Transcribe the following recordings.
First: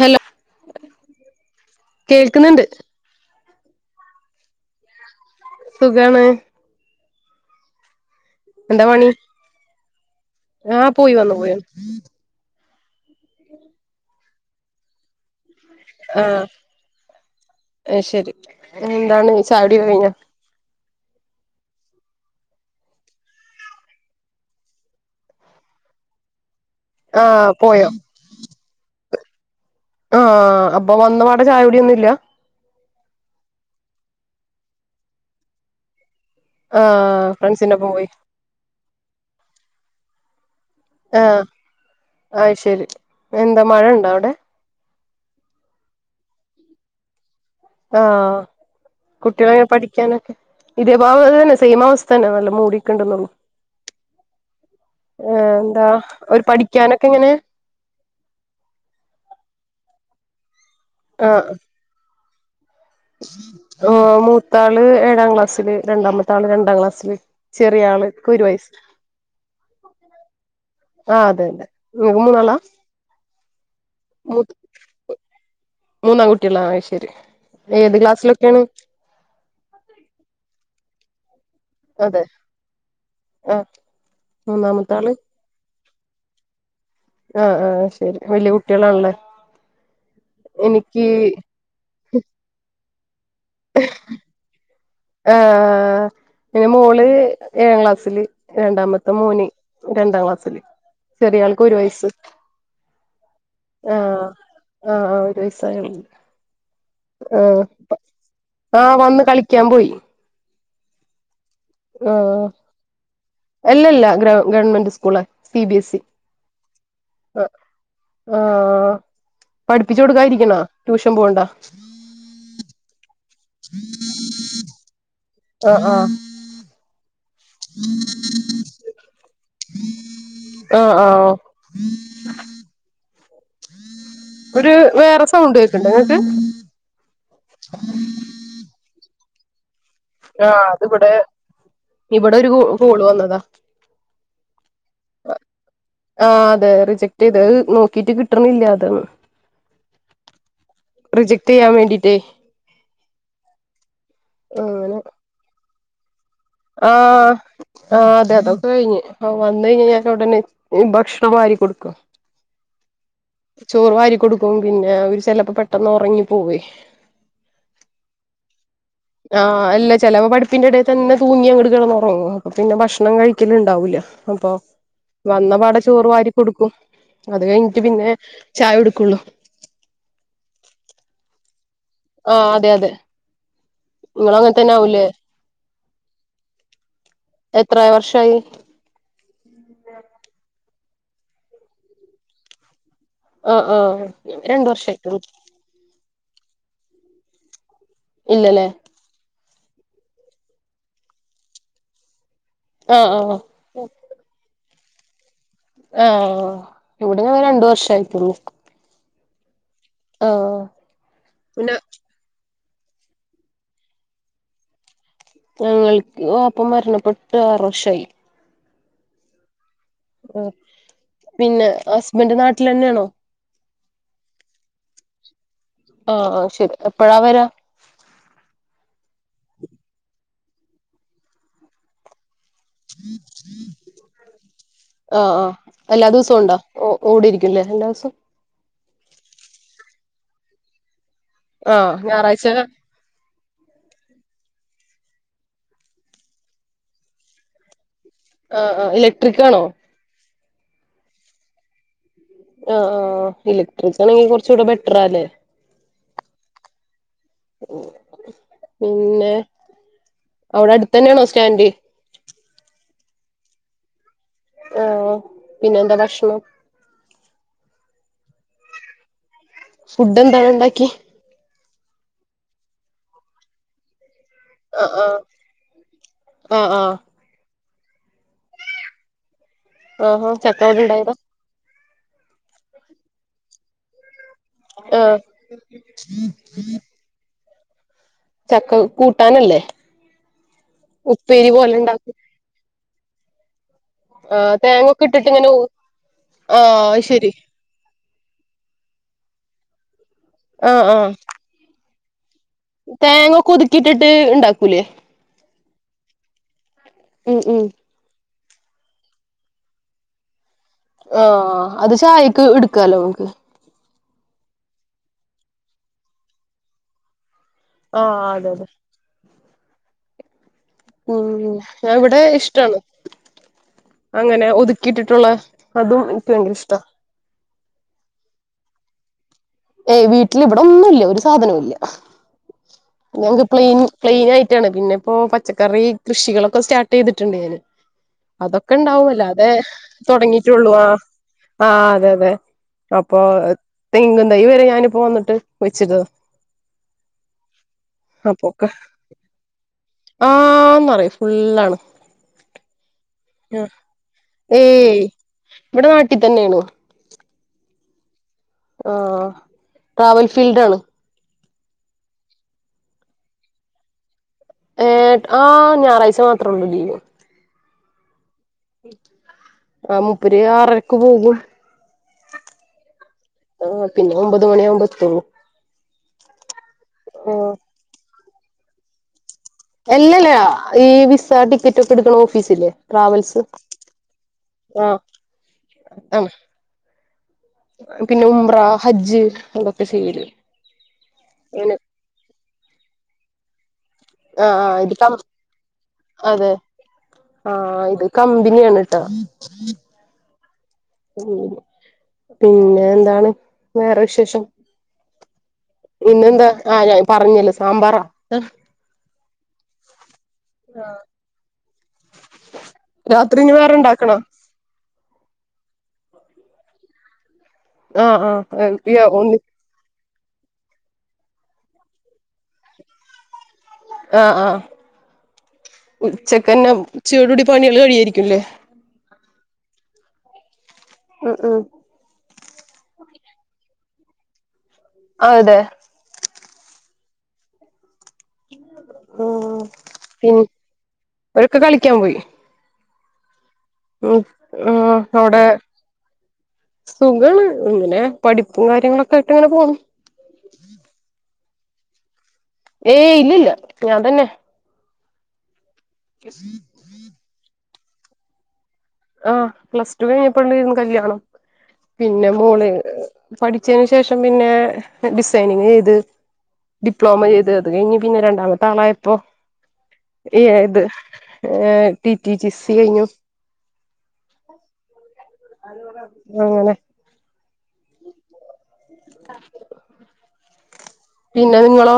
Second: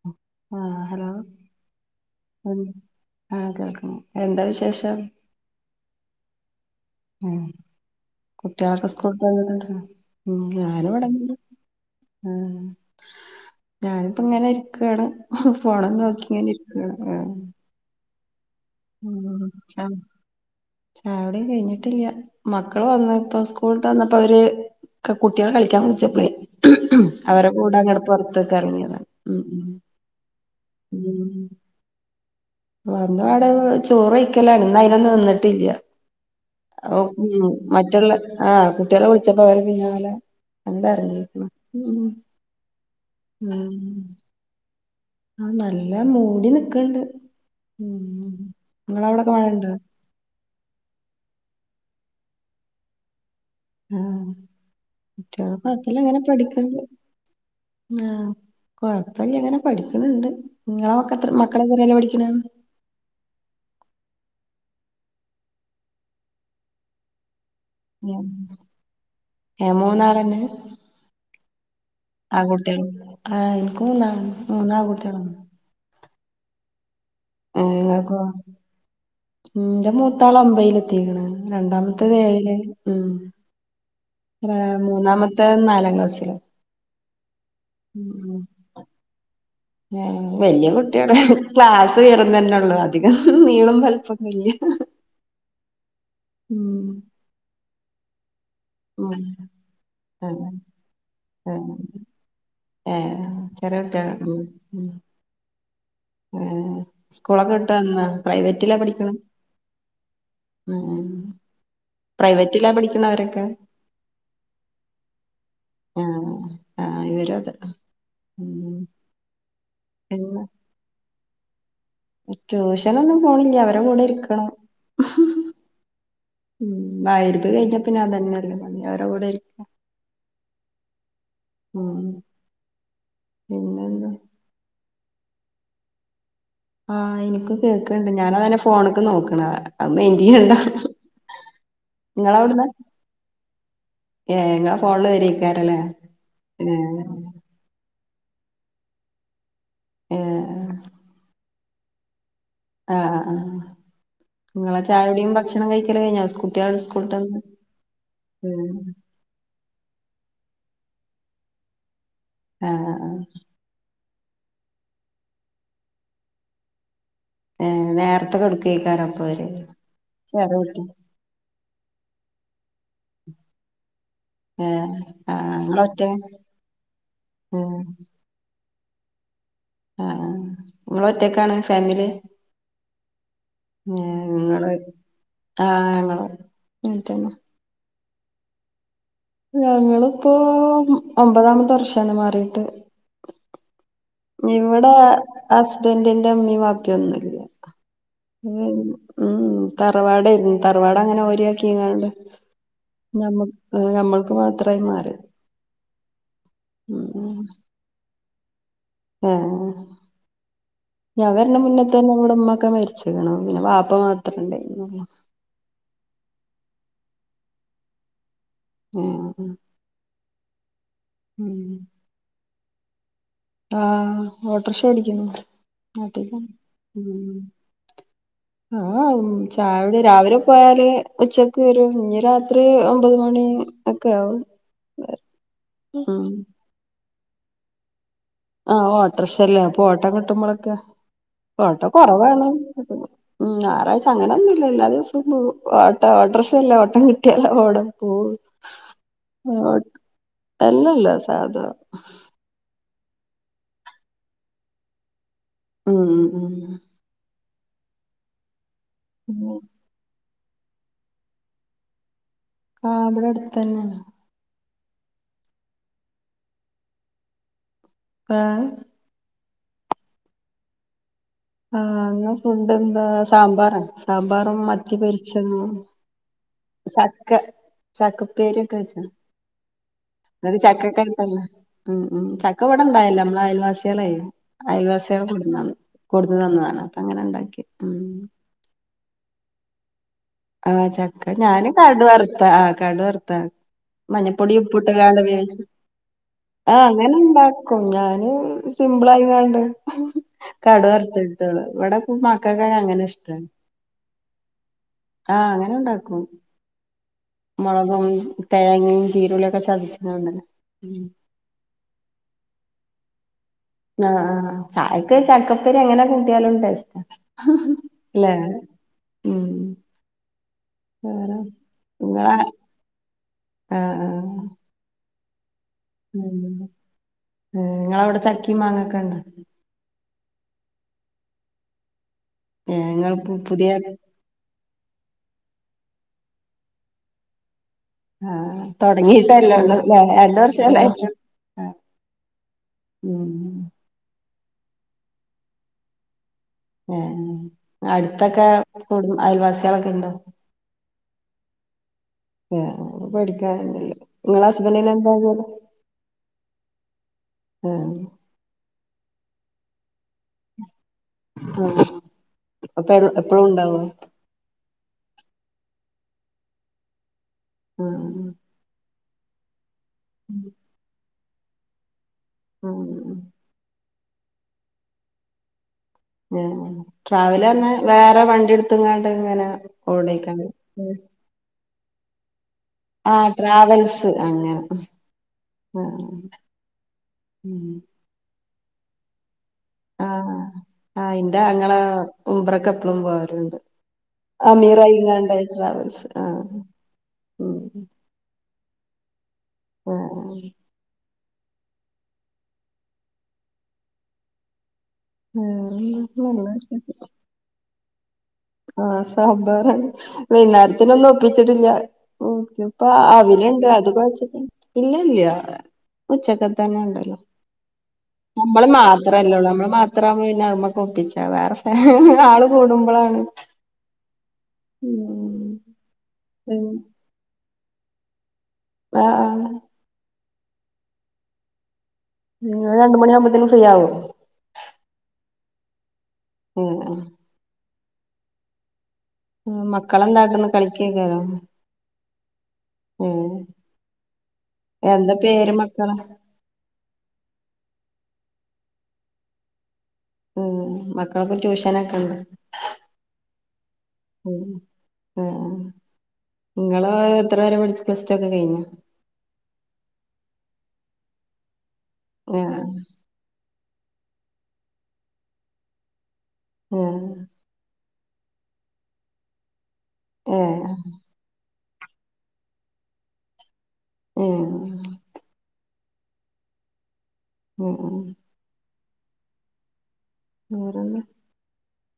Hello ആഹ് hello കേൾക്കുന്നുണ്ട് ആഹ് കേൾക്കുന്നു എന്താ വിശേഷം സുഖാണ് ഉം എന്താ കുട്ടിയോളെക്കെ പണി സ്കൂ ആ ഞാനിവിട പോയി വന്നു ഉണ്ട് പോയി വന്നു ഉം ഞാനിപ്പോ ഇങ്ങനെ ഇരിക്കാണ് ഫോണും നോക്കി ഇങ്ങനെ ഇരിക്കാണ് ഏഹ് ആഹ് ശരി എന്താണ് ചായകുടി ഒക്കെ കഴിഞ്ഞോ ഉം ചായ കുടി കഴിഞ്ഞിട്ടില്ല മക്കള് വന്ന ഇപ്പോ സ്കൂള് വിട്ട് വന്നിട്ട് ഓര് കുട്ടികൾ കളിക്കാൻ വിളിച്ചപ്പളേ ഉം ആ അവരെടെ കൂടെ പോയോ അങ്ങടെ പുറത്തുക്ക് ഇറങ്ങിയതാണ് ഉം ഉം ആഹ് അപ്പൊ വന്ന പാടെ ചായ കുടിയൊന്നുല്ല വന്ന പാടെ ചോറ് കഴിക്കലാണ് ഇന്ന് അയിനൊന്നും നിന്നിട്ടില്ല ആ ഉം ഫ്രണ്ട്സിന്റൊപ്പം പോയി മറ്റുള്ള ആഹ് കുട്ടിയളെ വിളിച്ചപ്പോ അവരെ പിന്നാലെ അങ്ങട് ആഹ് എറങ്ങീക്ക്ണ് ആത് ശരി എന്താ മഴ ഉണ്ടോ അവിടെ ആഹ് നല്ല മൂടി നിക്കണ്ട് ഉം നിങ്ങളവിടൊക്കെ മഴ ഉണ്ടോ ക്കാനൊക്കെ ഇതേപ അത് തന്നെ സെയിം അവസ്ഥ തന്നെ നല്ല മൂടിക്കണ്ടന്നള്ളു ആഹ് ഏ കുട്ട്യാള് എന്താ കൊഴപ്പല്ല ഒരു പഠിക്കാനൊക്കെ എങ്ങനെ ആ കുഴപ്പില്ല അങ്ങനെ പഠിക്കുന്നുണ്ട് നിങ്ങളക്കെ എത്ര മക്കളെ എത്രല്ലോ പഠിക്കണാണ് ഓ മൂത്താള് ഏഴാം ക്ലാസ്സില് രണ്ടാമത്താള് രണ്ടാം ക്ലാസ്സില് ചെറിയ ആള്ക്ക് ഒരു വയസ് ഏ മൂന്നാളെന്നെ ആഹ അതെതെ ആൺ കുട്ടികള് ആ എനിക്ക് മൂന്ന മൂ മൂന്നാൺകുട്ടികളാണ് മൂന്നാൺ കുട്ടികളാ അത്ശരി ഏത് ക്ലാസ്സിലൊക്കെയാണ് ഉന്റെ മൂത്താള് ഒമ്പതിൽ എത്തിക്കണ് രണ്ടാമത്തത് അതെ ഏഴില് ഉം ആഹ് മൂന്നാമത്തെ ത നാലാം ക്ലാസില് ആഹ ആഹ ശരി വല്യ കുട്ടികളാണല്ലേ വല്യ എനിക്ക് കുട്ടികള് ക്ലാസ് വരുന്ന തന്നെ ഉള്ളു അ അധികം നീളം വലിപ്പൊന്നുമില്ല ആ പിന്നെ മോള് ഏഴാം ക്ലാസ്സില് രണ്ടാമത്തെ ഉം മോന് രണ്ടാം ആഹ് ക്ലാസ്സില് ചെറിയ ആൾക്ക് ഒരു വയസ് ഏ ചെറ കുട്ടിയാണ് ഉം ആഹ് ആഹ് ഒരു വയസ്സായൊള്ളൂ സ്കൂളൊക്കെ വിട്ടു വന്ന പ്രൈവറ്റിലാ ആഹ് പഠിക്കണ് വന്ന് കളിക്കാൻ പോയി ഉം ആ പ്രൈവറ്റിലാ പഠിക്കണെ അവരൊക്കെ എല്ലല്ല ഗ government school C B S E ആഹ ഇവരു അതെ ഉം ആഹ് പഠിപ്പിച്ചു കൊടുക്കാൻ പിന്നെ ഇരിക്കണ ട്യൂഷൻ പോവ്ണ്ടോ ട്യൂഷനൊന്നും പോണില്ല അവരെ കൂടെ ഇരിക്കണം ആഹ് ആഹ് ഉം മഹരിബ് കഴിഞ്ഞ പിന്നെ ഞാൻ തന്നെ അവരടെ കൂടെ ഇരിക്ക ആ ആ ഉം പിന്നെന്താ ഒരു വേറെ സൗണ്ട് കേക്കണ്ട് ഇങ്ങക്ക് ആഹ് എനിക്കും കേൾക്കണ്ട് ഞാന താണെ ഫോണൊക്കെ നോക്കണത് അത് മൈന്റ് ചെയ്യണ്ട ആഹ് അത് ഇവടെ ഇവിടെ ഒരു ഇങ്ങളവ്ട്ന്ന് കോള് വന്നതാ ഏഹ് ഇങ്ങളെ ഫോണില് വരേക്കാരല്ലേ ആ അതെ ഏഹ് റിജക്ട് ചെയ്തു മ് ടിക്കറ്റ് കിട്ടണില്ല അതന്ന് ഏ റിജക്ട് ചെയ്യാൻ വേണ്ടിയിട്ടേ ആഹ ആ നിങ്ങളെ ചായടിയും ഭക്ഷണം കഴിക്കലൊക്കെ കഴിഞ്ഞ ആഹ ആ അതെ അതൊക്കെ ഉം കഴിഞ്ഞ് ആ വന്ന കഴിഞ്ഞാ ഞാനവിടന്നെ ഭക്ഷണം വാരി കൊടുക്കോ ആഹ ആ ചോറ് വാരി കൊടുക്കും പിന്നെ അവര് ചെലപ്പോ പെട്ടന്ന് ഉറങ്ങി പോവേ ഏ നേരത്തെ കെടുക്കയിക്കാരോ ആഹ് അല്ല ചിലവ് പഠിപ്പിന്റെടേൽ തന്നെ തൂങ്ങിയങ്ങടു കിടന്ന് ഉറങ്ങും അപ്പൊ പിന്നെ ഭക്ഷണം കഴിക്കല ഉണ്ടാവില്ല അപ്പൊ ഏഹ് ആഹ് വന്നപാടെ ഇങ്ങളൊറ്റ ചോറ് വാരി കൊടുക്കും അത് ഉം കഴിഞ്ഞിട്ട് ആഹ് പിന്നെ ചായ കൊടുക്കുള്ളൂ ആഹ നിങ്ങള ഒറ്റക്കാണ് ഫാമിലി ആ അതെ അതെ നിങ്ങള് അങ്ങനെ ങ്ങ തന്നെ ആവൂലേ ആഹ ഞങ്ങന്ന എത്ര വർഷായി ഞങ്ങളിപ്പോ ഒമ്പതാമത്തെ വർഷാണ് മാറിട്ട് ആഹ് ആഹ് ഞാൻ രണ്ട് വർഷായിട്ടുള്ളു ഹസ്ബൻഡന്റെ മ്മീം വാപ്പിയൊന്നുല്ല ഇല്ലല്ലേ [unintelligible] ഉം തറവാടേഞ് തറവാടങ്ങനെ ഓഹരിയാക്കിംങ്ങാണ്ട് ആഹ് ആഹ് ഞമ്മ ആഹ് ഞമ്മൾക്ക് മാത്രായി മാറി ആഹ് ഓഹ് ഇവിടെ ഞങ്ങള് രണ്ട് വർഷേ ആയിട്ടുള്ളൂ ഉം ആഹ് ഞാൻ വരണ പിന്നെ മുന്നെത്തന്നെ ഇവിടുമ്മൊക്കെ മരിച്ചിക്ണു പിന്നെ വാപ്പ മാത്രേ ഇണ്ടായിരുന്നുളളു ഞങ്ങൾക്ക് വാപ്പ മരണപ്പെട്ടിട്ട് ആറു വർഷായി ഉം ഉം ഉം പിന്നെ ഹസ്ബൻറ് നാട്ടിലന്നെണോ ആഹ് ഓട്ടർഷാ വടിക്ണ് ആഹ് ആഹ് ശെരി എപ്പഴാ വര്വാ ആഹ് ഉം ചായോടി രാവിലെ പോയാല് ഉച്ചക്ക് വരും ഇനി രാ ഒര് ഒമ്പത് മണി ഒക്കെ ആവും ആഹ് ആഹ് എല്ലാ ഉം ദിവസവും ഉണ്ടോ ഓ ഓടിരിക്കുലേ എല്ലാസോം ആഹ് ഓട്ട്രക്ഷല്ലേ അപ്പൊ ഓട്ടം കിട്ടുമ്പളൊക്കെ ഓട്ടം ആഹ് കൊറവാണ് ഞായറാഴ്ച ഉം ഞായറാഴ്ച അങ്ങനൊന്നുല്ല എല്ലാ ദിവസോം പോവും ഓട്ട ഓട്ട്രഷല്ലേ ഓട്ടം കിട്ടിയാല് ഓടും പോവും ആഹ് ആഹ് ഇലക്ട്രിക് ആണോ അല്ലല്ല സാധാ ആഹ് ആഹ് ഇലക്ട്രിക് ആണെങ്കി കൊറച്ചൂടെ ബെറ്ററാല്ലേ ഉം ഉം ഉം പിന്നെ ഉം. അവിടടുത്ത് തന്നെണോ സ്റ്റാൻഡ് ആഹ് ഇവിടടുത്തന്നെയാണ് ആഹ് പിന്നെന്താ ഭക്ഷണം ഏഹ് ഫുഡെന്താണ് ഇണ്ടാക്കിയെ ആഹ് ഇന്ന് ഫുഡെന്താ സാമ്പാറാണ് സാമ്പാറും ആഹ് മത്തി ആഹ് പൊരിച്ചതും ആഹ് ആഹ് ചക്ക ചക്കുപ്പേരിയൊക്കെ വെച്ച്ണ് ആഹാ ങ്ങക്ക് ചക്ക അവിടെ ചക്കയൊക്കെ ഉണ്ടായതാ ഇണ്ടല്ലെ ഉം ഉം ചക്ക ഇവടൊണ്ടായെല്ല നമ്മള അയൽവാസ്യള് ആഹ് അയൽവാസ്യള് കൊട്ന്നാണ് കൊട്ന്നന്നാണ് അങ്ങനെണ്ടാക്കി ഉം ചക്ക കൂട്ടാനല്ലേ ആഹ് ചക്ക ഉപ്പേരി ഞാന് പോലെ ഉണ്ടാക്കും കടുവറത്താ ആഹ് കടു വറത്താ ആഹ് മഞ്ഞപ്പൊടിം ഉപ്പൂട്ട് തേങ്ങൊക്കെ കാണ്ട് ഇട്ടിട്ട് ഇങ്ങനെ വേവിച്ച് ആഹ് അങ്ങനെണ്ടാ ക്കും ഞാന് സിമ്പിൾ ആയിങ്ങാണ്ട് ആഹ് കടു ആഹ് വറത്തിട്ട് ഇവിടെ പ്പൊ മക്കക്കൊക്കെ അങ്ങനാ ഇഷ്ടം ഇതിട്ട് ഇണ്ടാക്കൂലേ ആഹ് അങ്ങനെണ്ടാക്കും ഉം ഉം മൊളകും തേങ്ങയും ജീനുളളിയൊക്കെ ചതച്ചിങ്ങാണ്ട് ഓഹ് അത് ചായക്ക് എടുക്കാലോ മക്ക് ന ആഹ് ചായക്ക് ചക്കുപ്പേരി അങ്ങനെ കൂട്ടിയാലും ടെ ആഹ് ഇല്ലേ അതെ അതെ ഉം ഉം വേറെ ഞാവിടെ ഇങ്ങളെ ഇഷ്ടാണ് ആഹ് അങ്ങനെ ആഹ് ഒതുക്കിട്ടിട്ടുള്ള ഉം ങ്ങളവടെ ചക്കിം മാങ്ങയൊക്കെ ണ്ടോ ഏയ് വീട്ടില് ഇവിടെ ഒന്നുല്ല ഒരു സാധനോം ല്ല ഏഹ് ഇങ്ങൾ ഞങ്ങക്ക് ക്ലീൻ പുതിയ ക്ലീനായിട്ട് ട്ടാണ് പിന്നിപ്പോ പച്ചക്കറി കൃഷികളൊക്കെ സ്റ്റാർട്ട് ചെയ്തിട്ട്ണ്ട് ഞാന് ആഹ് അതൊക്കെ ണ്ടാവല്ലോ അത് തൊടങ്ങിട്ടല്ലേ ഒള്ളൂ ല്ലേ രണ്ട് തൊടങ്ങീട്ടൊള്ളു ആ വർഷല്ലായിട്ടുള്ളൂ ആ അതെയതെ അപ്പൊ ഉം തെങ്ങുംതൈ വെരെ ഞാനിപ്പോ വന്നിട്ട് വെച്ച്ക്ക ആ ആ അട്ത്തൊക്കെ കുടും അയൽവാസികളൊക്കെ ണ്ടോ ആന്നറിയും ഫുള്ളാണ് ആ പഠിക്കാന്ണ്ട്ല്ലേ ങ്ങളെ ഏയ് ഹസ്ബന്റ്നെന്താ ജോലി ഇവിടെ നാട്ടിൽ തന്നെയാണ് ആ ആഹ് ട്രാവൽ ഫീൽഡാണ് ആ അപ്പം എപ്പളും ണ്ടാവോ ഏഹ് ആ ഞാറാഴ്ച മാത്രൊള്ളു ലീവ് ഉം ഉം ആ മുപ്പര് ആറരക്ക് പോകും ഉം ഉം ആ പിന്നെ ഒമ്പത് മണിയാവുമ്പോ എത്തൊള്ളു ഞാന് ആഹ് ട്രാവല്ർഞ്ഞാ വേറെ വണ്ടി ട്ത്ത്ങ്ങാണ്ട് ങ്ങനെ അല്ലല്ല ഈ വിസ ടിക്കറ്റൊക്കെട്ക്ക്ണ ഓഫീസില്ലെ ആ ട്രാവൽസ് അങ്ങനെ ആഹ് ആ ആണ് ഉം പിന്നെ ഉംറ ഹജ്ജ് ചെയ്യല് ആഹ് ആ ഇന്റെ ആങ്ങള അങ്ങനെ ഉംറക്ക് എപ്പളും പോവല്ണ്ട് ആഹ് ആഹ് ഇത് കം അമീറായിങ്ങാണ്ട് അത് ട്രാവൽസ് ആഹ് ഉം കമ്പിനിയാണ് ട്ടോ ആ ഉം പിന്നെന്താണ് വേറെ വിശേഷം വേറെന്താ നല്ല ഇന്നെന്താ ആഹ് വിശേഷം ഞാൻ പറഞ്ഞല്ലോ സാമ്പാറാ ആ സാമ്പാറാണ് വൈന്നേരത്തിന് ഒന്നും ഒപ്പിച്ചിട്ടില്ല നോക്യപ്പോ രാത്രി ഇനി അവില്ണ്ട് വേറെ അത് ഇണ്ടാക്കണോ കൊയച്ച്ക്ക്ണ് ഇല്ല ല്ല ഉച്ചക്കത്തെന്നെ ണ്ടല്ലോ ആഹ് നമ്മള് ആഹ് യ ഒന്ന് മാത്രല്ലേള്ളൂ നമ്മളെ മക്ക ത്രാവുമ്പോ പിന്നെ നമ്മക്കൊപ്പിച്ചാ വേറെ ഫാ ആള് കൂടുമ്പളാണ് ആഹ് ആഹ് ഉം ഉച്ചക്കെന്നെ ഉച്ചയോട് കൂടി പണികള് കഴിയായിരിക്കും ല്ലേ ആ ആ ഉം ഉം നിങ്ങള് രണ്ടു മണിയാവുമ്പത്തിനും ഫ്രീയാവോ ആ ഇതെ അ ആ [inaudible] ആ പിൻ മക്കളെന്താട്ട്ണ് കളിക്കേക്കാരം അവരൊക്കെ കളിക്കാൻ പോയി എ ഉം ആ അവടെ സുഖണ് ഇങ്ങനെ പഠിപ്പും കാര്യങ്ങളൊക്കായിട്ട് ഇങ്ങനെ പോണ് ഉം മക്കൾക്ക് ട്യൂഷനൊക്കെണ്ടോ ഏയ് ഇല്ലല്ല ഞാൻ തന്നെ ആ ആ ഇങ്ങള് എത്ര വരെ പഠിച്ചു പ്ലസ് റ്റു ഒക്കെ കഴിഞ്ഞോ ആഹ് പ്ലസ് ടു കഴിഞ്ഞപ്പണ്ടേന്നു കല്ല്യാണം പിന്നെ ആഹ് മോള് പഠിച്ചയിന് ശേഷം പിന്നെ ഡിസൈനിംഗ് ചെയ്ത് ആഹ് ഡിപ്ലോമ ചെയ്ത് അത് കഴിഞ്ഞ് പിന്നെ രണ്ടാമത്തെ ആളായപ്പോ ഏഹ് ഏത് ഏ ടി റ്റി ടി സി കഴിഞ്ഞു ഉം അങ്ങനെ ഉം ഉം [inaudible] വേറെന്ന പിന്നെ നിങ്ങളോ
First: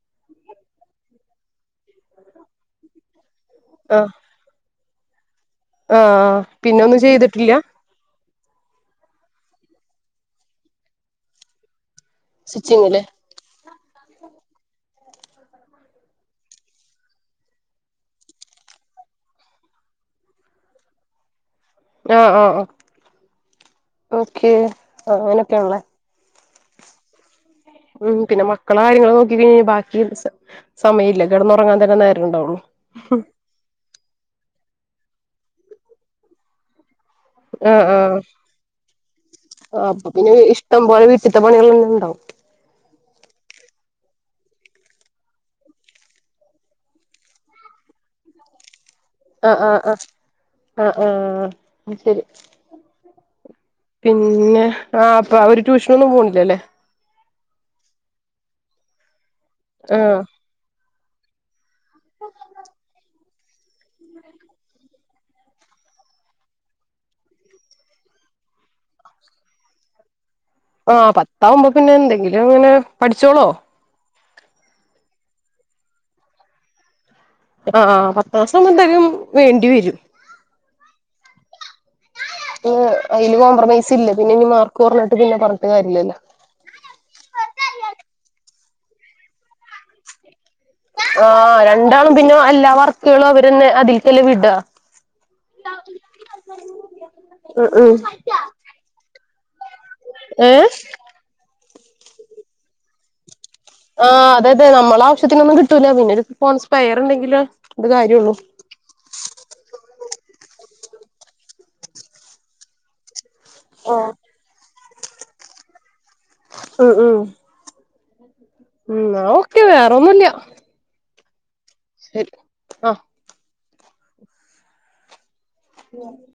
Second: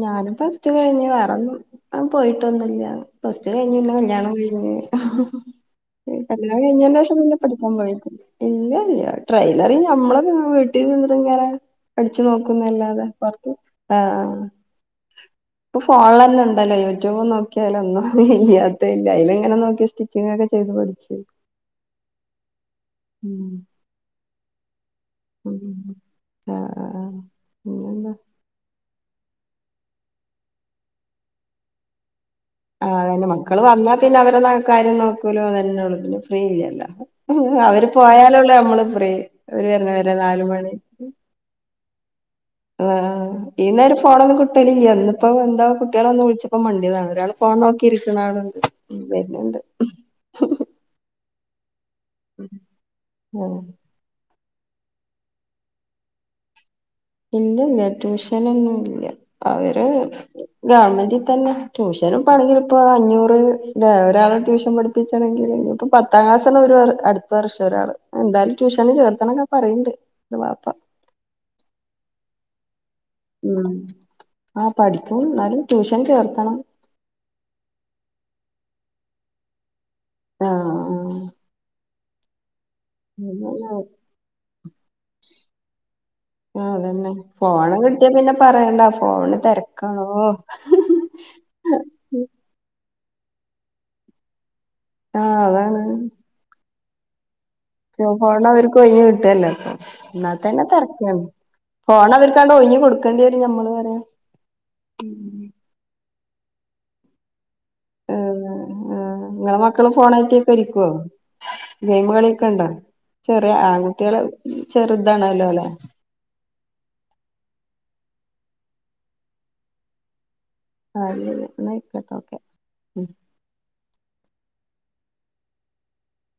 ഞാനും പ്ലസ് ടു കഴിഞ്ഞു വേറൊന്നും അ പോയിട്ടൊന്നില്ല പ്ലസ് ടു കഴിഞ്ഞു പിന്നെ ആഹ് കല്യാണവും കഴിഞ്ഞു ഏയ് ആഹ് കല്യാണം പിന്നെ കഴിഞ്ഞയിന് ഒന്നും ശേഷം പിന്നെ ചെയ്തിട്ടില്ല പഠിക്കാൻ പോയിട്ടില്ല ഇല്ല ഇല്ല ട്രെയിലറി ഞമ്മളെ വീട്ടിയിരുന്ന് ഇങ്ങനെ അടിച്ചു സ്റ്റിച്ചിങ്ങില് നോക്കുന്നല്ലാതെ പുറത്ത് ആഹ് ആഹ് ഇപ്പൊ ഫോണല്ലെ ഇണ്ടല്ലോ യുറ്റുബും നോക്കിയാല ഒന്നും ഇല്ലാത്തതില്ല അതിലങ്ങനെ നോക്കിയ നേക്കികാണ്ട് ചെയ്തു പഠിച്ചു. ആഹ് ആഹ് ആഹ് ഓക്കെ ആ അങ്ങനൊക്കെണല്ലേ. ആഹ് ആഹ് ആഹ് ഉം പിന്നെ മക്കളെ കാര്യങ്ങള് നോക്കി കഴിഞ്ഞ ബാക്കി സമയല്ല കിടന്നുറങ്ങാൻ തന്നെ നേരം ഇണ്ടാവുള്ളു. ആ അതന്നെ മക്കള് വന്നാ പിന്നെ അവരെ കാര്യം നോക്കലും അതന്നെണ ല്ലോ പിന്നെ ഫ്രീ ഇല്ലല്ലോ. ആഹ് അവര് ആഹ് പോയാലള്ളൂ നമ്മള് ഫ്രീ അവര് വരുന്ന വരെ നാല മണി, ചിറ്റ പണികളന്നെ ഉണ്ടാവും. ആ ഈ നേരം ഫോണൊന്നും കിട്ടലില്ല ഇന്നിപ്പോ എന്താ കുട്ടിള് വന്ന് വിളിച്ചപ്പോ മണ്ടിതാ ഒരാൾ ഫോൺ നോക്കിയിരിക്ക്ണ ആഹ് ആഹ് ആഹ് ആഹ് ആഹ് ശരി. ഉം പിന്നെ ആ അപ്പ അവര് ട്യൂഷന ഒന്നും പോണില്ലല്ലേ? ഇല്ലല്ല ട്യൂഷനൊന്നും ഇല്ല അവര് ആഹ് ഗവൺമെന്റിൽ തന്നെ. ട്യൂഷനും പോണെങ്കിൽ ഇപ്പോ അഞ്ഞൂറ്, അല്ല ഒരാള് ട്യൂഷൻ പഠിപ്പിച്ചാണെങ്കിൽ ഇഞ് ഇപ്പ പത്താം ക്ലാസ്സണ് ഒരു അടുത്ത വർഷ ഒരാള്, എന്തായാലും ട്യൂഷന് ചേർത്തണൊക്കെ പറയണ്ട് ഓരെ വാപ്പ. ആഹ് പത്താവുമ്പോ പിന്നെ എന്തെങ്കിലും അങ്ങനെ പഠിച്ചോളോ ഉം ആ പഠിക്കും എന്നാലും ട്യൂഷൻ ചേർത്തണം. ആ പത്ത് മാസം എന്താലും വേണ്ടി വരും. ആഹ് ആഹ് അതില് കോംപ്രമൈസ് ഇല്ല പിന്നെ ഇനി മാർക്ക് പറഞ്ഞിട്ട് പിന്നെ പറഞ്ഞിട്ട് കാര്യല്ലല്ലോ. ആ അതന്നെ ഫോണ് കിട്ടിയാ പിന്നെ പറയണ്ട ഫോണ് തിരക്കാണോ ആ രണ്ടാളും പിന്നെ എല്ലാ വർക്കുകളും അവരന്നെ അതിൽക്കല്ലെ വിടാ. ആഹ് അതാണ് ഉം ഉം ഫോണ് അവർക്ക് ഒഴിഞ്ഞഞ് കിട്ടല്ലോപ്പ എന്നാത്തന്നെ ഏഹ് തിരക്കാണ്. ഫോണ് അവർക്കാണ്ട് ഒഴഞ് കൊടുക്കേണ്ടി വരും നമ്മള് ആഹ് അതെ അതെ നമ്മളെ ആവശ്യത്തിനൊന്നും കിട്ടൂല പിന്നെ ഒരു ഫോൺസ്പയർ ഉണ്ടെങ്കില് അന്ത് കാര്യം ഒള്ളൂ. ആ ഇങ്ങളെ മക്കള് ഫോണായിട്ട് ഒക്കെ ഇരിക്കേ ഗെയിമ് കളി ഒക്കണ്ടോ? ചെറിയ ആഹ് ആൺകുട്ടികളെ ചെറുതാണല്ലോ ല്ലെ, ഉം ഉം ഉം ന്നാ ഓക്കെ വേറൊന്നല്ല [unintelligible] ന്നായിക്കട്ടോ ഓക്കെ ആഹ് ഉ, [unintelligible]